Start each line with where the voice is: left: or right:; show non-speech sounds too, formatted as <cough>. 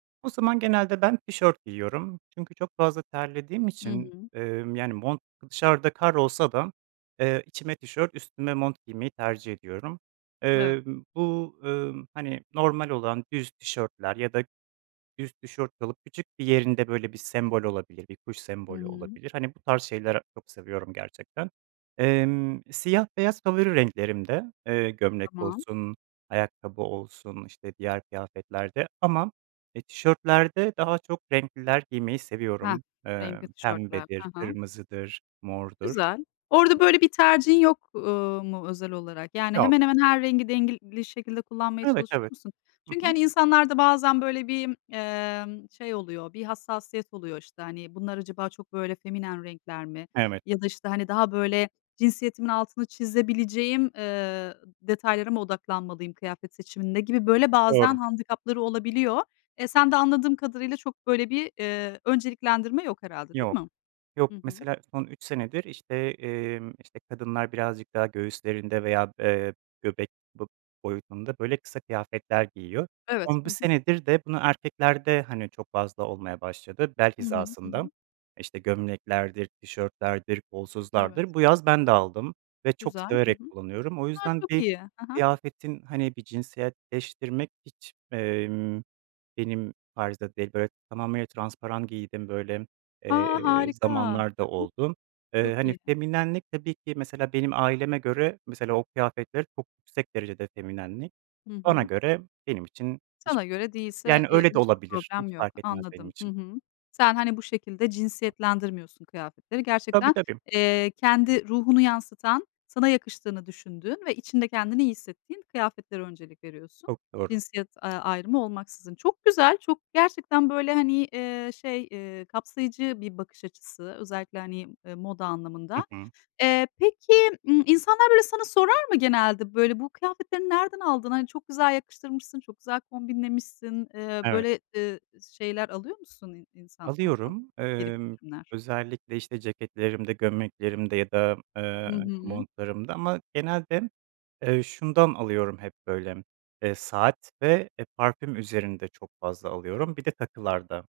right: O zaman genelde ben tişört giyiyorum çünkü çok fazla terlediğim
left: Hı
right: için,
left: hı.
right: emm, yani mont dışarıda kar olsa da, eee, içime tişört üstüme mont giymeyi tercih ediyorum.
left: Evet.
right: Eee, bu, ımm, hani normal olan düz tişörtler ya da düz tişört alıp küçük bir yerinde böyle bir sembol olabilir, bir kuş
left: I
right: sembolü
left: hı.
right: olabilir. Hani bu tarz şeyler çok seviyorum gerçekten. Emm, siyah beyaz favori renklerimde, eee, gömlek
left: Tamam.
right: olsun, ayakkabı olsun, işte, diğer kıyafetlerde ama e, tişörtlerde daha çok renkliler giymeyi
left: Heh
right: seviyorum. Eee,
left: renkli tişörtler.
right: pembedir,
left: Hı hı.
right: kırmızıdır, mordur.
left: Güzel. Orada
right: <unintelligible>
left: böyle bir tercihin yok, uuu, mu özel olarak? Yani
right: Yok.
left: hemen hemen her rengi dengeli şekilde kullanmaya
right: Evet,
left: çalışıyor
right: evet.
left: musun?
right: Hı
left: Çünkü
right: hı.
left: hani insanlarda bazen böyle bir, emm, şey oluyor, bir hassasiyet oluyor, işte. Hani bunlar acaba çok böyle feminen renkler mi
right: Evet.
left: ya da, işte, hani daha böyle cinsiyetimin altını çizebileceğim, eee, detaylara mı odaklanmalıyım kıyafet seçiminde? Gibi böyle bazen
right: Doğru.
left: handikapları olabiliyor. Eee, sende anladığım kadarıyla çok böyle bir, ııı, önceliklendirme yok herhâlde, değil
right: Yok,
left: mi?
right: yok.
left: Hı hı.
right: Mesela son 3 senedir, işte, emm, kadınlar birazcık daha göğüslerinde veya, eee, göbek bo boyutunda böyle kısa kıyafetler giyiyor.
left: Evet.
right: Ama
left: Hı
right: 1
left: hı.
right: senedir de bunu erkeklerde, hani, çok fazla olmaya başladı bel
left: Hı hı. Hı
right: hizasında.
left: hı.
right: İşte, gömleklerdir, tişörtlerdir, kolsuzlardır. Bu
left: Evet.
right: yaz ben de aldım ve çok
left: Güzel. Hı
right: severek
left: hı.
right: kullanıyorum. O
left: A,
right: yüzden
left: çok
right: bir
left: iyi. Hı hı.
right: kıyafetin hani bir cinsiyetleştirmek hiç, emm, benim tarzda değil böyle tamamıyla transparan giydiğim böyle,
left: A,
right: eee,
left: harika.
right: zamanlarda
left: Hı hı.
right: oldu. Eee,
left: Çok
right: hani
left: iyi.
right: feminenlik, tabii ki, mesela benim aileme göre, mesela, o kıyafetleri çok yüksek derecede feminenli.
left: Hı
right: Bana
left: hı.
right: göre benim için hiç
left: Sana göre değilse,
right: yani
left: eee,
right: öyle de
left: hiçbir
right: olabilir hiç
left: problem yok.
right: fark etmez benim
left: Anladım. Hı
right: için.
left: hı. Sen hani bu şekilde cinsiyetlendirmiyorsun kıyafetleri.
right: Tabii
left: Gerçekten,
right: tabii.
left: eee, kendi ruhunu yansıtan, sana yakıştığını düşündüğün ve içinde kendini iyi hissettiğin kıyafetlere öncelik veriyorsun.
right: Çok doğru.
left: Cinsiyet, eee, ayrımı olmaksızın. Çok güzel, çok gerçekten böyle hani, eee, şey, eee, kapsayıcı bir bakış açısı. Özellikle hani, eee, moda
right: Hı
left: anlamında.
right: hı.
left: Eee, peki, ımm, insanlar, böyle, sana sorar mı genelde böyle, bu kıyafetlerini nereden aldın, hani çok güzel yakıştırmışsın, çok güzel kombinlemişsin? Eee,
right: Evet.
left: böyle, ııı, şeyler alıyor musun in insanlardan,
right: Alıyorum,
left: geri
right: emm,
left: bildirimler?
right: özellikle, işte, ceketlerimde gömleklerimde ya da,
left: Hı
right: ııı,
left: hı.
right: montlarımda ama genelde, eee, şundan alıyorum hep, böyle, saat ve, eee, parfüm üzerinde çok fazla alıyorum bir de takılarda.